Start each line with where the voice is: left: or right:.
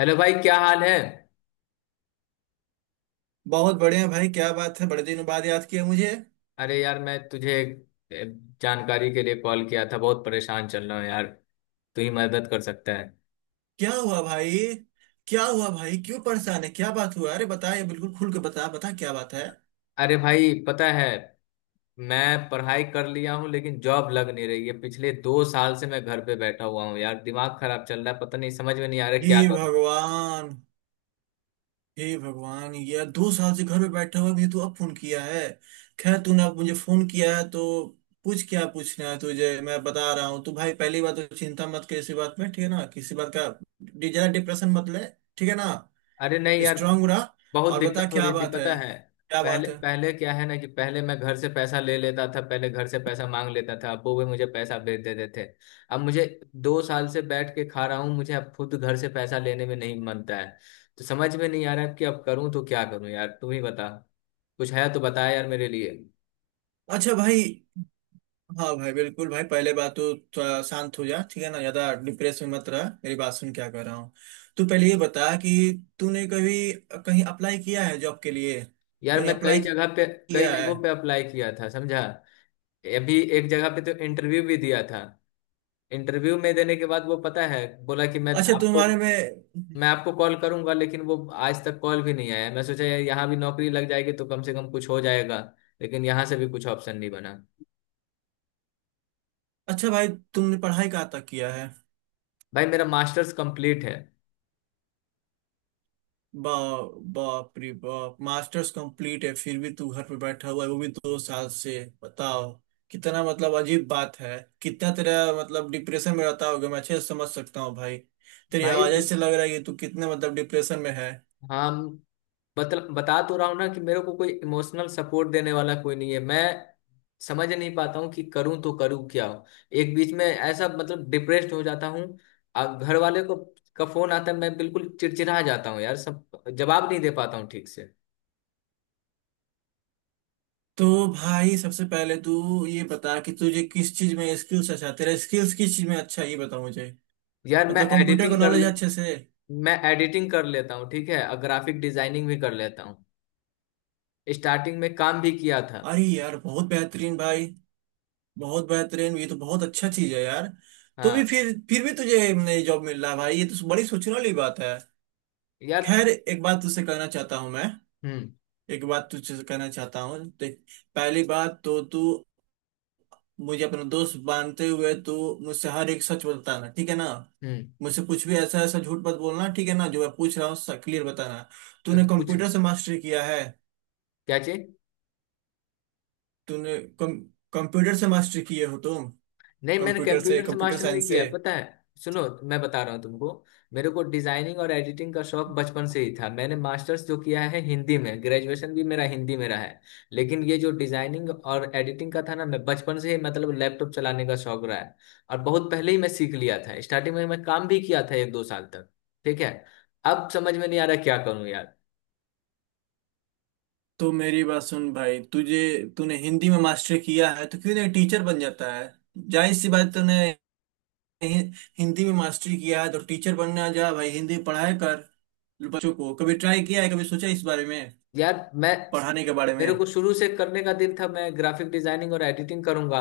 left: Hello भाई, क्या हाल है।
right: बहुत बढ़िया भाई। क्या बात है, बड़े दिनों बाद याद किया मुझे।
left: अरे यार, मैं तुझे ए, जानकारी के लिए कॉल किया था। बहुत परेशान चल रहा हूँ यार, तू ही मदद कर सकता है।
right: क्या हुआ भाई? क्यों परेशान है? क्या बात हुआ? अरे बता, ये बिल्कुल खुल के बता, बता क्या बात है।
left: अरे भाई पता है, मैं पढ़ाई कर लिया हूँ लेकिन जॉब लग नहीं रही है। पिछले 2 साल से मैं घर पे बैठा हुआ हूँ यार, दिमाग खराब चल रहा है। पता नहीं, समझ में नहीं आ रहा है
right: हे
left: क्या करूँ।
right: भगवान। ये 2 साल से घर में बैठा हुआ भी तू अब फोन किया है। खैर तूने अब मुझे फोन किया है, तो पूछ, क्या पूछना है तुझे मैं बता रहा हूँ। तो भाई पहली बात तो चिंता मत कर इसी बात में, ठीक है ना? किसी बात का जरा डिप्रेशन मत ले। ठीक है ना,
left: अरे नहीं यार,
right: स्ट्रांग रहा।
left: बहुत
right: और बता
left: दिक्कत हो
right: क्या
left: रही थी
right: बात है?
left: पता है।
right: क्या बात
left: पहले
right: है
left: पहले क्या है ना कि पहले मैं घर से पैसा ले लेता था, पहले घर से पैसा मांग लेता था, अब वो भी मुझे पैसा भेज देते थे। अब मुझे 2 साल से बैठ के खा रहा हूँ, मुझे अब खुद घर से पैसा लेने में नहीं मनता है। तो समझ में नहीं आ रहा है कि अब करूँ तो क्या करूँ यार, तुम ही बता। कुछ है तो बता यार मेरे लिए।
right: अच्छा भाई। हाँ भाई बिल्कुल भाई, पहले बात तो थोड़ा शांत हो जा, ठीक है ना? ज्यादा डिप्रेस में मत रह, मेरी बात सुन क्या कर रहा हूँ। तू पहले ये बता कि तूने कभी कहीं अप्लाई किया है जॉब के लिए?
left: यार,
right: कहीं
left: मैं
right: अप्लाई
left: कई
right: किया है
left: जगहों पे अप्लाई किया था समझा। अभी एक जगह पे तो इंटरव्यू भी दिया था। इंटरव्यू में देने के बाद वो पता है बोला कि मैं
right: अच्छा
left: आपको
right: तुम्हारे में।
left: मैं आपको कॉल करूंगा, लेकिन वो आज तक कॉल भी नहीं आया। मैं सोचा यार, यहाँ भी नौकरी लग जाएगी तो कम से कम कुछ हो जाएगा, लेकिन यहाँ से भी कुछ ऑप्शन नहीं बना।
right: अच्छा भाई तुमने पढ़ाई कहाँ तक किया है?
left: भाई, मेरा मास्टर्स कंप्लीट है।
right: बा बाप रे बाप, मास्टर्स कंप्लीट है फिर भी तू घर पे बैठा हुआ है, वो भी 2 साल से। बताओ कितना, मतलब अजीब बात है। कितना तेरा मतलब डिप्रेशन में रहता होगा, मैं अच्छे से समझ सकता हूँ भाई। तेरी
left: भाई
right: आवाज से लग रहा है कि तू कितने मतलब डिप्रेशन में है।
left: हाँ, बता तो रहा हूँ ना कि मेरे को कोई इमोशनल सपोर्ट देने वाला कोई नहीं है। मैं समझ नहीं पाता हूँ कि करूँ तो करूँ क्या। एक बीच में ऐसा मतलब डिप्रेस्ड हो जाता हूँ। अब घर वाले को का फोन आता है, मैं बिल्कुल चिड़चिड़ा जाता हूँ यार, सब जवाब नहीं दे पाता हूँ ठीक से।
right: तो भाई सबसे पहले तू ये बता कि तुझे किस चीज में स्किल्स, अच्छा तेरा स्किल्स किस चीज में अच्छा है, ये बता मुझे।
left: यार,
right: मतलब कंप्यूटर का नॉलेज अच्छे से?
left: मैं एडिटिंग कर लेता हूँ, ठीक है। और ग्राफिक डिजाइनिंग भी कर लेता हूँ, स्टार्टिंग में काम भी किया था।
right: अरे यार बहुत बेहतरीन भाई, बहुत बेहतरीन, ये तो बहुत अच्छा चीज है यार। तो भी
left: हाँ।
right: फिर भी तुझे नई जॉब मिल रहा है भाई, ये तो बड़ी सोचने वाली बात है।
left: यार।
right: खैर एक बात तुझसे कहना चाहता हूँ मैं।
left: हम्म।
right: एक बात तुझसे कहना चाहता हूँ देख, पहली बात तो तू मुझे अपना दोस्त मानते हुए तू मुझसे हर एक सच बताना, ठीक है ना?
left: हम्म।
right: मुझसे कुछ भी ऐसा ऐसा झूठ मत बोलना ठीक है ना, जो मैं पूछ रहा हूँ क्लियर बताना। तूने
left: अब कुछ
right: कंप्यूटर से मास्टरी किया है?
left: क्या चाहिए।
right: तूने कम कंप्यूटर से मास्टरी किए हो तुम?
left: नहीं, मैंने
right: कंप्यूटर से,
left: कंप्यूटर से
right: कंप्यूटर
left: मास्टर नहीं
right: साइंस से?
left: किया है, पता है, सुनो। मैं बता रहा हूँ तुमको, मेरे को डिजाइनिंग और एडिटिंग का शौक बचपन से ही था। मैंने मास्टर्स जो किया है हिंदी में, ग्रेजुएशन भी मेरा हिंदी में रहा है। लेकिन ये जो डिजाइनिंग और एडिटिंग का था ना, मैं बचपन से ही मतलब लैपटॉप चलाने का शौक रहा है। और बहुत पहले ही मैं सीख लिया था, स्टार्टिंग में मैं काम भी किया था एक दो साल तक। ठीक है, अब समझ में नहीं आ रहा क्या करूँ यार।
right: तो मेरी बात सुन भाई, तुझे, तूने हिंदी में मास्टरी किया है तो क्यों नहीं टीचर बन जाता है? जाहिर सी बात, तूने हिंदी में मास्टरी किया है तो टीचर बनना जा भाई, हिंदी पढ़ाया कर बच्चों को। कभी ट्राई किया है? कभी सोचा है इस बारे में,
left: यार मैं
right: पढ़ाने के बारे में?
left: मेरे को शुरू से करने का दिल था, मैं ग्राफिक डिजाइनिंग और एडिटिंग करूंगा।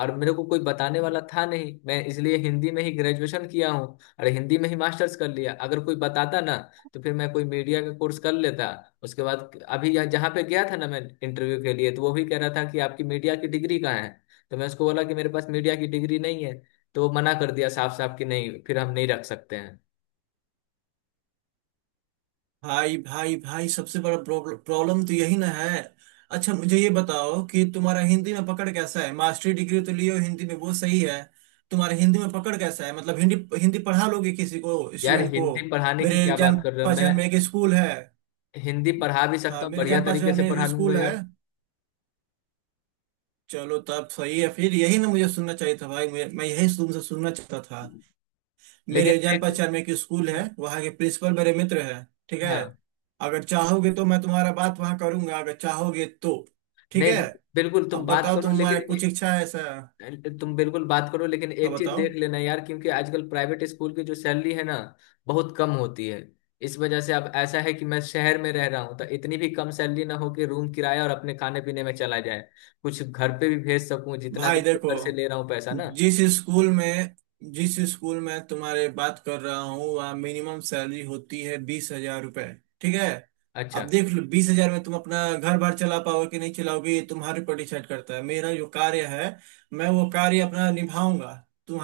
left: और मेरे को कोई बताने वाला था नहीं, मैं इसलिए हिंदी में ही ग्रेजुएशन किया हूँ और हिंदी में ही मास्टर्स कर लिया। अगर कोई बताता ना तो फिर मैं कोई मीडिया का कोर्स कर लेता। उसके बाद अभी यहाँ जहाँ पे गया था ना मैं इंटरव्यू के लिए, तो वो भी कह रहा था कि आपकी मीडिया की डिग्री कहाँ है। तो मैं उसको बोला कि मेरे पास मीडिया की डिग्री नहीं है। तो वो मना कर दिया साफ साफ कि नहीं, फिर हम नहीं रख सकते हैं।
right: भाई भाई भाई सबसे बड़ा प्रॉब्लम तो यही ना है। अच्छा मुझे ये बताओ कि तुम्हारा हिंदी में पकड़ कैसा है? मास्टरी डिग्री तो लियो हिंदी में, वो सही है। तुम्हारा हिंदी में पकड़ कैसा है, मतलब हिंदी, हिंदी पढ़ा लोगे किसी को,
left: यार,
right: स्टूडेंट को?
left: हिंदी पढ़ाने की
right: मेरे
left: क्या बात
right: जान
left: कर रहे हो।
right: पहचान में
left: मैं
right: एक स्कूल है।
left: हिंदी पढ़ा भी सकता
right: हाँ,
left: हूँ,
right: मेरे
left: बढ़िया
right: जान
left: तरीके
right: पहचान
left: से
right: में
left: पढ़ा
right: एक
left: लूंगा
right: स्कूल है।
left: यार।
right: चलो तब सही है, फिर यही ना मुझे सुनना चाहिए था भाई, मैं यही तुमसे सुनना चाहता था। मेरे
left: लेकिन
right: जान
left: एक
right: पहचान में एक स्कूल है, वहाँ के प्रिंसिपल मेरे मित्र है। ठीक है।
left: हाँ।
right: अगर चाहोगे तो मैं तुम्हारा बात वहाँ करूंगा, अगर चाहोगे तो। ठीक है।
left: नहीं। बिल्कुल तुम
right: अब
left: बात
right: बताओ
left: करो
right: तुम्हारा
left: लेकिन
right: कुछ
left: एक
right: इच्छा है ऐसा?
left: तुम बिल्कुल बात करो, लेकिन
right: हाँ
left: एक चीज
right: बताओ।
left: देख लेना यार, क्योंकि आजकल प्राइवेट स्कूल की जो सैलरी है ना, बहुत कम होती है। इस वजह से अब ऐसा है कि मैं शहर में रह रहा हूँ, तो इतनी भी कम सैलरी ना हो कि रूम किराया और अपने खाने पीने में चला जाए, कुछ घर पे भी भेज सकूँ, जितना
right: भाई
left: दिन से
right: देखो
left: घर से ले रहा हूँ पैसा ना।
right: जिस स्कूल में, जिस स्कूल में तुम्हारे बात कर रहा हूँ, वहाँ मिनिमम सैलरी होती है 20,000 रुपए। ठीक है।
left: अच्छा।
right: अब देख लो 20,000 में तुम अपना घर बार चला पाओगे कि नहीं चलाओगे, ये तुम्हारे ऊपर डिसाइड करता है। मेरा जो कार्य है, मैं वो कार्य अपना निभाऊंगा।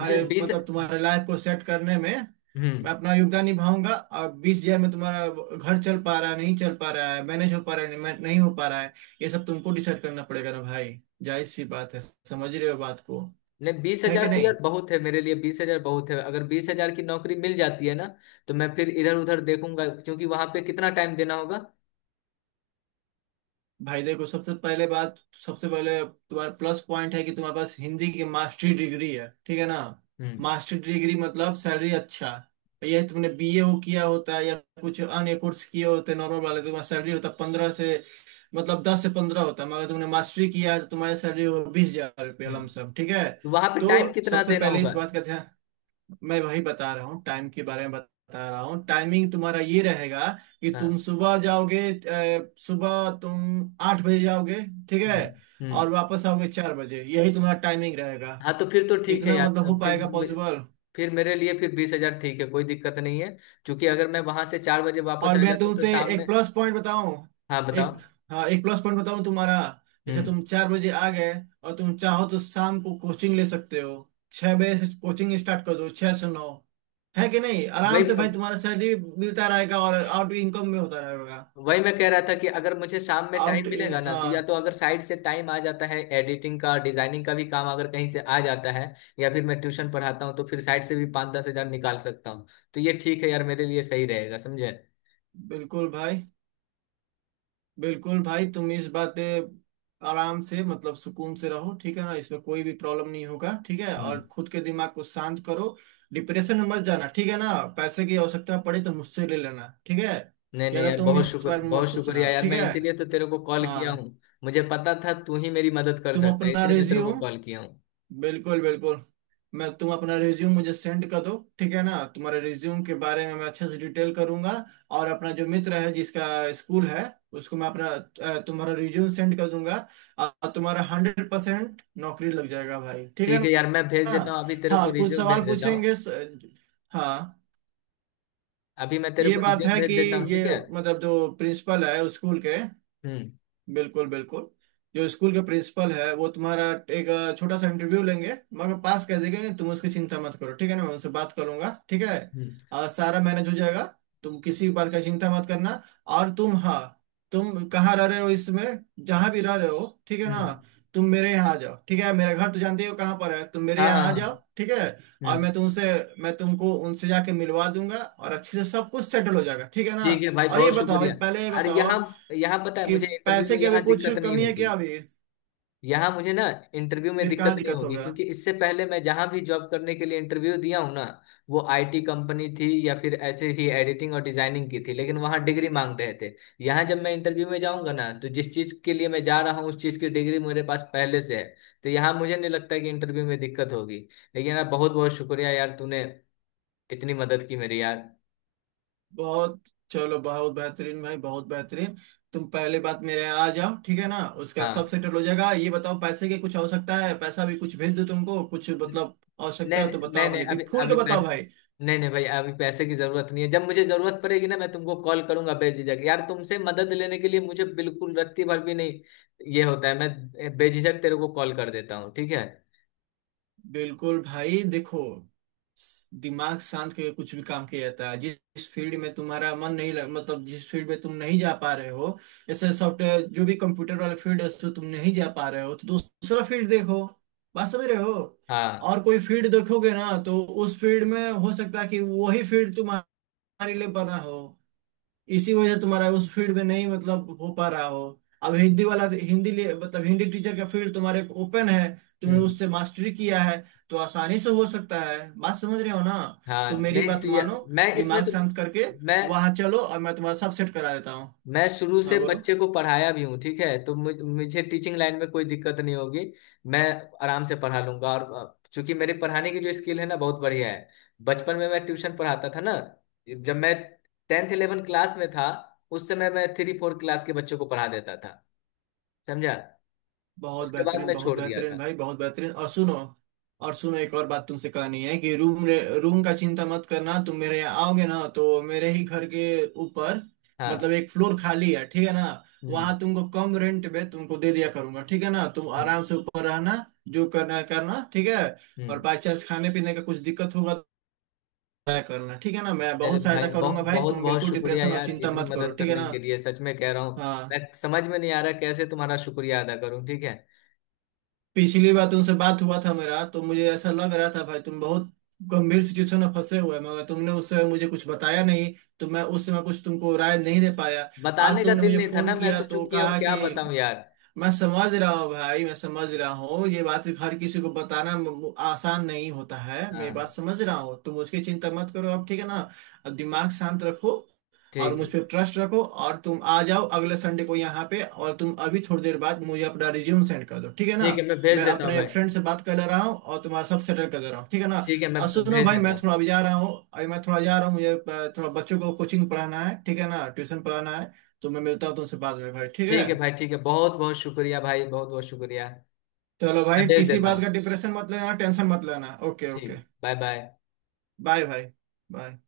left: नहीं बीस
right: मतलब तुम्हारे लाइफ को सेट करने में
left: हम्म।
right: मैं अपना योगदान निभाऊंगा। और 20,000 में तुम्हारा घर चल पा रहा है नहीं चल पा रहा है, मैनेज हो पा रहा है नहीं नहीं हो पा रहा है, ये सब तुमको डिसाइड करना पड़ेगा ना भाई। जायज सी बात है, समझ रहे हो बात को?
left: नहीं, बीस
right: है
left: हजार
right: कि
left: तो
right: नहीं?
left: यार बहुत है मेरे लिए, 20 हजार बहुत है। अगर 20 हजार की नौकरी मिल जाती है ना तो मैं फिर इधर उधर देखूंगा, क्योंकि वहां पे कितना टाइम देना होगा।
right: भाई देखो सबसे पहले बात, सबसे पहले तुम्हारा प्लस पॉइंट है कि तुम्हारे पास हिंदी की मास्टरी डिग्री है, ठीक है ना?
left: हम्म।
right: मास्टरी डिग्री मतलब सैलरी अच्छा। ये तुमने बीए हो किया होता है या कुछ अन्य कोर्स किए होते नॉर्मल वाले, तुम्हारा सैलरी होता 15 से, मतलब 10 से 15 होता है, मगर तुमने मास्टरी किया है, तो तुम्हारी सैलरी हो 20,000 रुपये
left: हम्म।
right: लमसम। ठीक है।
left: वहां पे टाइम
right: तो
left: कितना
right: सबसे
left: देना
right: पहले इस
left: होगा।
right: बात का ध्यान, मैं वही बता रहा हूँ, टाइम के बारे में बता रहा हूँ। टाइमिंग तुम्हारा ये रहेगा कि तुम
left: हाँ।
right: सुबह जाओगे, सुबह तुम 8 बजे जाओगे। ठीक है।
left: हम्म। हम्म।
right: और वापस आओगे 4 बजे, यही तुम्हारा टाइमिंग रहेगा।
left: हाँ, तो फिर तो ठीक है
right: इतना
left: यार।
right: मतलब हो
left: फिर
right: पाएगा पॉसिबल?
left: फिर मेरे लिए फिर 20 हजार ठीक है, कोई दिक्कत नहीं है। क्योंकि अगर मैं वहां से 4 बजे वापस
right: और
left: आ
right: मैं
left: जाता हूँ
right: तुम
left: तो
right: पे
left: शाम
right: एक
left: में।
right: प्लस पॉइंट बताऊं,
left: हाँ,
right: एक,
left: बताओ।
right: हाँ एक प्लस पॉइंट बताऊं तुम्हारा। जैसे
left: हम्म।
right: तुम 4 बजे आ गए, और तुम चाहो तो शाम को कोचिंग ले सकते हो। 6 बजे से कोचिंग स्टार्ट कर दो, 6 से 9, है कि नहीं? आराम से
left: वही
right: भाई, तुम्हारा सैलरी भी मिलता रहेगा और आउट इनकम में होता रहेगा।
left: वही मैं कह रहा था कि अगर मुझे शाम में टाइम
right: आउट।
left: मिलेगा ना,
right: हाँ
left: तो या तो अगर साइड से टाइम आ जाता है, एडिटिंग का डिजाइनिंग का भी काम अगर कहीं से आ जाता है, या फिर मैं ट्यूशन पढ़ाता हूँ, तो फिर साइड से भी पाँच दस हजार निकाल सकता हूँ। तो ये ठीक है यार मेरे लिए, सही रहेगा समझे।
right: बिल्कुल भाई, बिल्कुल भाई तुम इस बात पे आराम से मतलब सुकून से रहो, ठीक है ना? इसमें कोई भी प्रॉब्लम नहीं होगा ठीक है,
left: हम्म।
right: और खुद के दिमाग को शांत करो। डिप्रेशन में मत जाना ठीक है ना, पैसे की आवश्यकता पड़े तो मुझसे ले लेना, ठीक है।
left: नहीं नहीं
right: ज्यादा
left: यार,
right: तुम इस बारे में मत
left: बहुत
right: सोचना,
left: शुक्रिया यार,
right: ठीक
left: मैं
right: है।
left: इसीलिए तो तेरे को कॉल किया हूँ।
right: हाँ।
left: मुझे पता था तू ही मेरी मदद कर
right: तुम
left: सकता है,
right: अपना
left: इसलिए मैं तेरे को
right: रिज्यूम,
left: कॉल किया हूँ।
right: बिल्कुल बिल्कुल, मैं, तुम अपना रिज्यूम मुझे सेंड कर दो ठीक है ना, तुम्हारे रिज्यूम के बारे में मैं अच्छे से डिटेल करूंगा। और अपना जो मित्र है जिसका स्कूल है, उसको मैं अपना तुम्हारा रिज्यूम सेंड कर दूंगा। और तुम्हारा 100% नौकरी लग जाएगा भाई, ठीक है
left: ठीक
right: ना?
left: है यार, मैं भेज देता हूँ, अभी तेरे को
right: हाँ कुछ
left: रिज्यूम भेज
right: सवाल
left: देता हूँ।
right: पूछेंगे हाँ,
left: अभी मैं तेरे
right: ये
left: को
right: बात
left: रिज्यूम
right: है कि
left: भेज देता हूँ,
right: ये
left: ठीक है।
right: मतलब जो प्रिंसिपल है उस स्कूल के,
left: हम्म।
right: बिल्कुल बिल्कुल, जो स्कूल के प्रिंसिपल है वो तुम्हारा एक छोटा सा इंटरव्यू लेंगे, मगर पास कर देंगे कि, तुम उसकी चिंता मत करो ठीक है ना, मैं उनसे बात करूंगा ठीक है।
left: हम्म।
right: सारा मैनेज हो जाएगा, तुम किसी भी बात का चिंता मत करना। और तुम, हाँ, तुम कहाँ रह रहे हो इसमें, जहाँ भी रह रहे हो, ठीक है
left: हम्म।
right: ना, तुम मेरे यहाँ आ जाओ ठीक है, मेरा घर तो जानते ही हो कहाँ पर है, तुम मेरे
left: हाँ हाँ
right: यहाँ आ जाओ
left: हाँ।
right: ठीक है। और
left: हम्म।
right: मैं तुमसे, मैं तुमको उनसे जाके मिलवा दूंगा और अच्छे से सब कुछ सेटल हो जाएगा, ठीक है ना?
left: ठीक है भाई,
right: और ये
left: बहुत
right: बताओ,
left: शुक्रिया।
right: पहले ये
left: अरे,
right: बताओ
left: यहाँ यहाँ पता है,
right: कि
left: मुझे इंटरव्यू
right: पैसे
left: में
right: की अभी
left: यहाँ
right: कुछ
left: दिक्कत नहीं
right: कमी है
left: होगी।
right: क्या अभी?
left: यहाँ मुझे ना इंटरव्यू में
right: फिर
left: दिक्कत
right: कहाँ
left: नहीं
right: दिक्कत
left: होगी,
right: होगा?
left: क्योंकि इससे पहले मैं जहाँ भी जॉब करने के लिए इंटरव्यू दिया हूँ ना, वो आईटी कंपनी थी या फिर ऐसे ही एडिटिंग और डिजाइनिंग की थी, लेकिन वहाँ डिग्री मांग रहे थे। यहाँ जब मैं इंटरव्यू में जाऊँगा ना, तो जिस चीज़ के लिए मैं जा रहा हूँ उस चीज़ की डिग्री मेरे पास पहले से है। तो यहाँ मुझे नहीं लगता कि इंटरव्यू में दिक्कत होगी। लेकिन यार, बहुत बहुत शुक्रिया यार, तूने इतनी मदद की मेरी यार।
right: बहुत चलो बहुत बेहतरीन भाई बहुत बेहतरीन, तुम पहले बात मेरे यहाँ आ जाओ, ठीक है ना? उसका सब
left: हाँ।
right: सेटल हो जाएगा। ये बताओ पैसे की कुछ आवश्यकता है, पैसा भी कुछ भेज दो, तुमको कुछ मतलब आवश्यकता
left: नहीं।
right: है तो
left: नहीं
right: बताओ,
left: नहीं,
right: मुझे भी
left: अभी
right: खुल के
left: अभी
right: बताओ
left: पैसे,
right: भाई।
left: नहीं नहीं भाई, अभी पैसे की जरूरत नहीं है। जब मुझे जरूरत पड़ेगी ना, मैं तुमको कॉल करूंगा बेझिझक यार, तुमसे मदद लेने के लिए मुझे बिल्कुल रत्ती भर भी नहीं ये होता है। मैं बेझिझक तेरे को कॉल कर देता हूँ, ठीक है।
right: बिल्कुल भाई देखो, दिमाग शांत करके कुछ भी काम किया जाता है। जिस फील्ड में तुम्हारा मन नहीं लग, मतलब जिस फील्ड में तुम नहीं जा पा रहे हो, जैसे सॉफ्टवेयर जो भी कंप्यूटर वाला फील्ड है उसको तुम नहीं जा पा रहे हो, तो दूसरा फील्ड देखो, बात समझ रहे हो?
left: हाँ।
right: और कोई फील्ड देखोगे ना, तो उस फील्ड में हो सकता है कि वही फील्ड तुम्हारे लिए बना हो, इसी वजह से तुम्हारा उस फील्ड में नहीं मतलब हो पा रहा हो। अब हिंदी वाला तो, हिंदी लिए मतलब हिंदी टीचर का फील्ड तुम्हारे ओपन है, तुमने
left: हम्म।
right: उससे मास्टरी किया है तो आसानी से हो सकता है, बात समझ रहे हो ना? तो
left: हाँ।
right: मेरी
left: नहीं
right: बात
left: तो
right: मानो,
left: मैं इसमें
right: दिमाग
left: तो
right: शांत करके
left: मैं
right: वहां चलो, और मैं तुम्हारा सब सेट करा देता हूँ।
left: मैं शुरू
right: हाँ
left: से
right: बोलो।
left: बच्चे को पढ़ाया भी हूँ, ठीक है। तो मुझे टीचिंग लाइन में कोई दिक्कत नहीं होगी। मैं आराम से पढ़ा लूंगा, और चूंकि मेरे पढ़ाने की जो स्किल है ना, बहुत बढ़िया है। बचपन में मैं ट्यूशन पढ़ाता था ना, जब मैं टेंथ इलेवन क्लास में था, उस समय मैं थ्री फोर क्लास के बच्चों को पढ़ा देता था समझा।
right: बहुत
left: उसके बाद
right: बेहतरीन,
left: मैं
right: बहुत
left: छोड़ दिया
right: बेहतरीन
left: था।
right: भाई बहुत बेहतरीन। और सुनो, एक और बात तुमसे कहनी है कि रूम, रूम का चिंता मत करना, तुम मेरे यहाँ आओगे ना तो मेरे ही घर के ऊपर मतलब
left: हाँ।
right: एक फ्लोर खाली है, ठीक है ना?
left: हम्म।
right: वहां तुमको कम रेंट पे तुमको दे दिया करूंगा, ठीक है ना, तुम
left: हम्म।
right: आराम से ऊपर रहना, जो करना है करना, ठीक है।
left: हम्म।
right: और बाई चांस खाने पीने का कुछ दिक्कत होगा तो मैं करना, ठीक है ना, मैं
left: चलो
right: बहुत
left: भाई,
right: सहायता करूंगा
left: बहुत
right: भाई,
left: बहुत
right: तुम
left: बहुत
right: बिल्कुल
left: शुक्रिया
right: डिप्रेशन और
left: यार,
right: चिंता
left: इतनी
right: मत करो,
left: मदद
right: ठीक है
left: करने
right: ना?
left: के लिए, सच में कह रहा हूँ। मैं
right: हाँ।
left: समझ में नहीं आ रहा कैसे तुम्हारा शुक्रिया अदा करूँ, ठीक है।
right: पिछली बार तुमसे बात हुआ था मेरा, तो मुझे ऐसा लग रहा था भाई तुम बहुत गंभीर सिचुएशन में फंसे हुए हैं, मगर तुमने उस समय मुझे कुछ बताया नहीं, तो मैं उस समय कुछ तुमको राय नहीं दे पाया। आज
left: बताने का
right: तुमने
left: दिल
right: मुझे
left: नहीं था ना,
right: फोन
left: मैं
right: किया
left: सोचूं
right: तो
left: कि अब
right: कहा कि
left: क्या बताऊं यार।
right: मैं समझ रहा हूँ भाई, मैं समझ रहा हूँ ये बात हर किसी को बताना आसान नहीं होता है, मेरी बात
left: हाँ।
right: समझ रहा हूँ, तुम उसकी चिंता मत करो अब, ठीक है ना? अब दिमाग शांत रखो और
left: ठीक
right: मुझ
left: है।
right: पर ट्रस्ट रखो, और तुम आ जाओ अगले संडे को यहाँ पे, और तुम अभी थोड़ी देर बाद मुझे अपना रिज्यूम सेंड कर दो, ठीक है ना?
left: ठीक है मैं भेज
right: मैं
left: देता हूँ
right: अपने
left: भाई।
right: फ्रेंड से बात कर ले रहा हूँ और तुम्हारा सब सेटल कर दे रहा हूँ, ठीक है ना?
left: ठीक है मैं
right: और सुनो
left: भेज
right: भाई
left: देता
right: मैं
left: हूँ।
right: थोड़ा अभी जा रहा हूँ, मुझे थोड़ा बच्चों को कोचिंग पढ़ाना है, ठीक है ना, ट्यूशन पढ़ाना है। तो मैं मिलता हूँ तुमसे बाद में भाई, ठीक है।
left: ठीक है भाई, ठीक है, बहुत बहुत शुक्रिया भाई, बहुत बहुत शुक्रिया।
right: चलो
left: मैं
right: भाई
left: भेज
right: किसी
left: देता
right: बात
left: हूँ।
right: का डिप्रेशन मत लेना, टेंशन मत लेना। Okay okay.
left: ठीक, बाय बाय।
right: बाय भाई। बाय।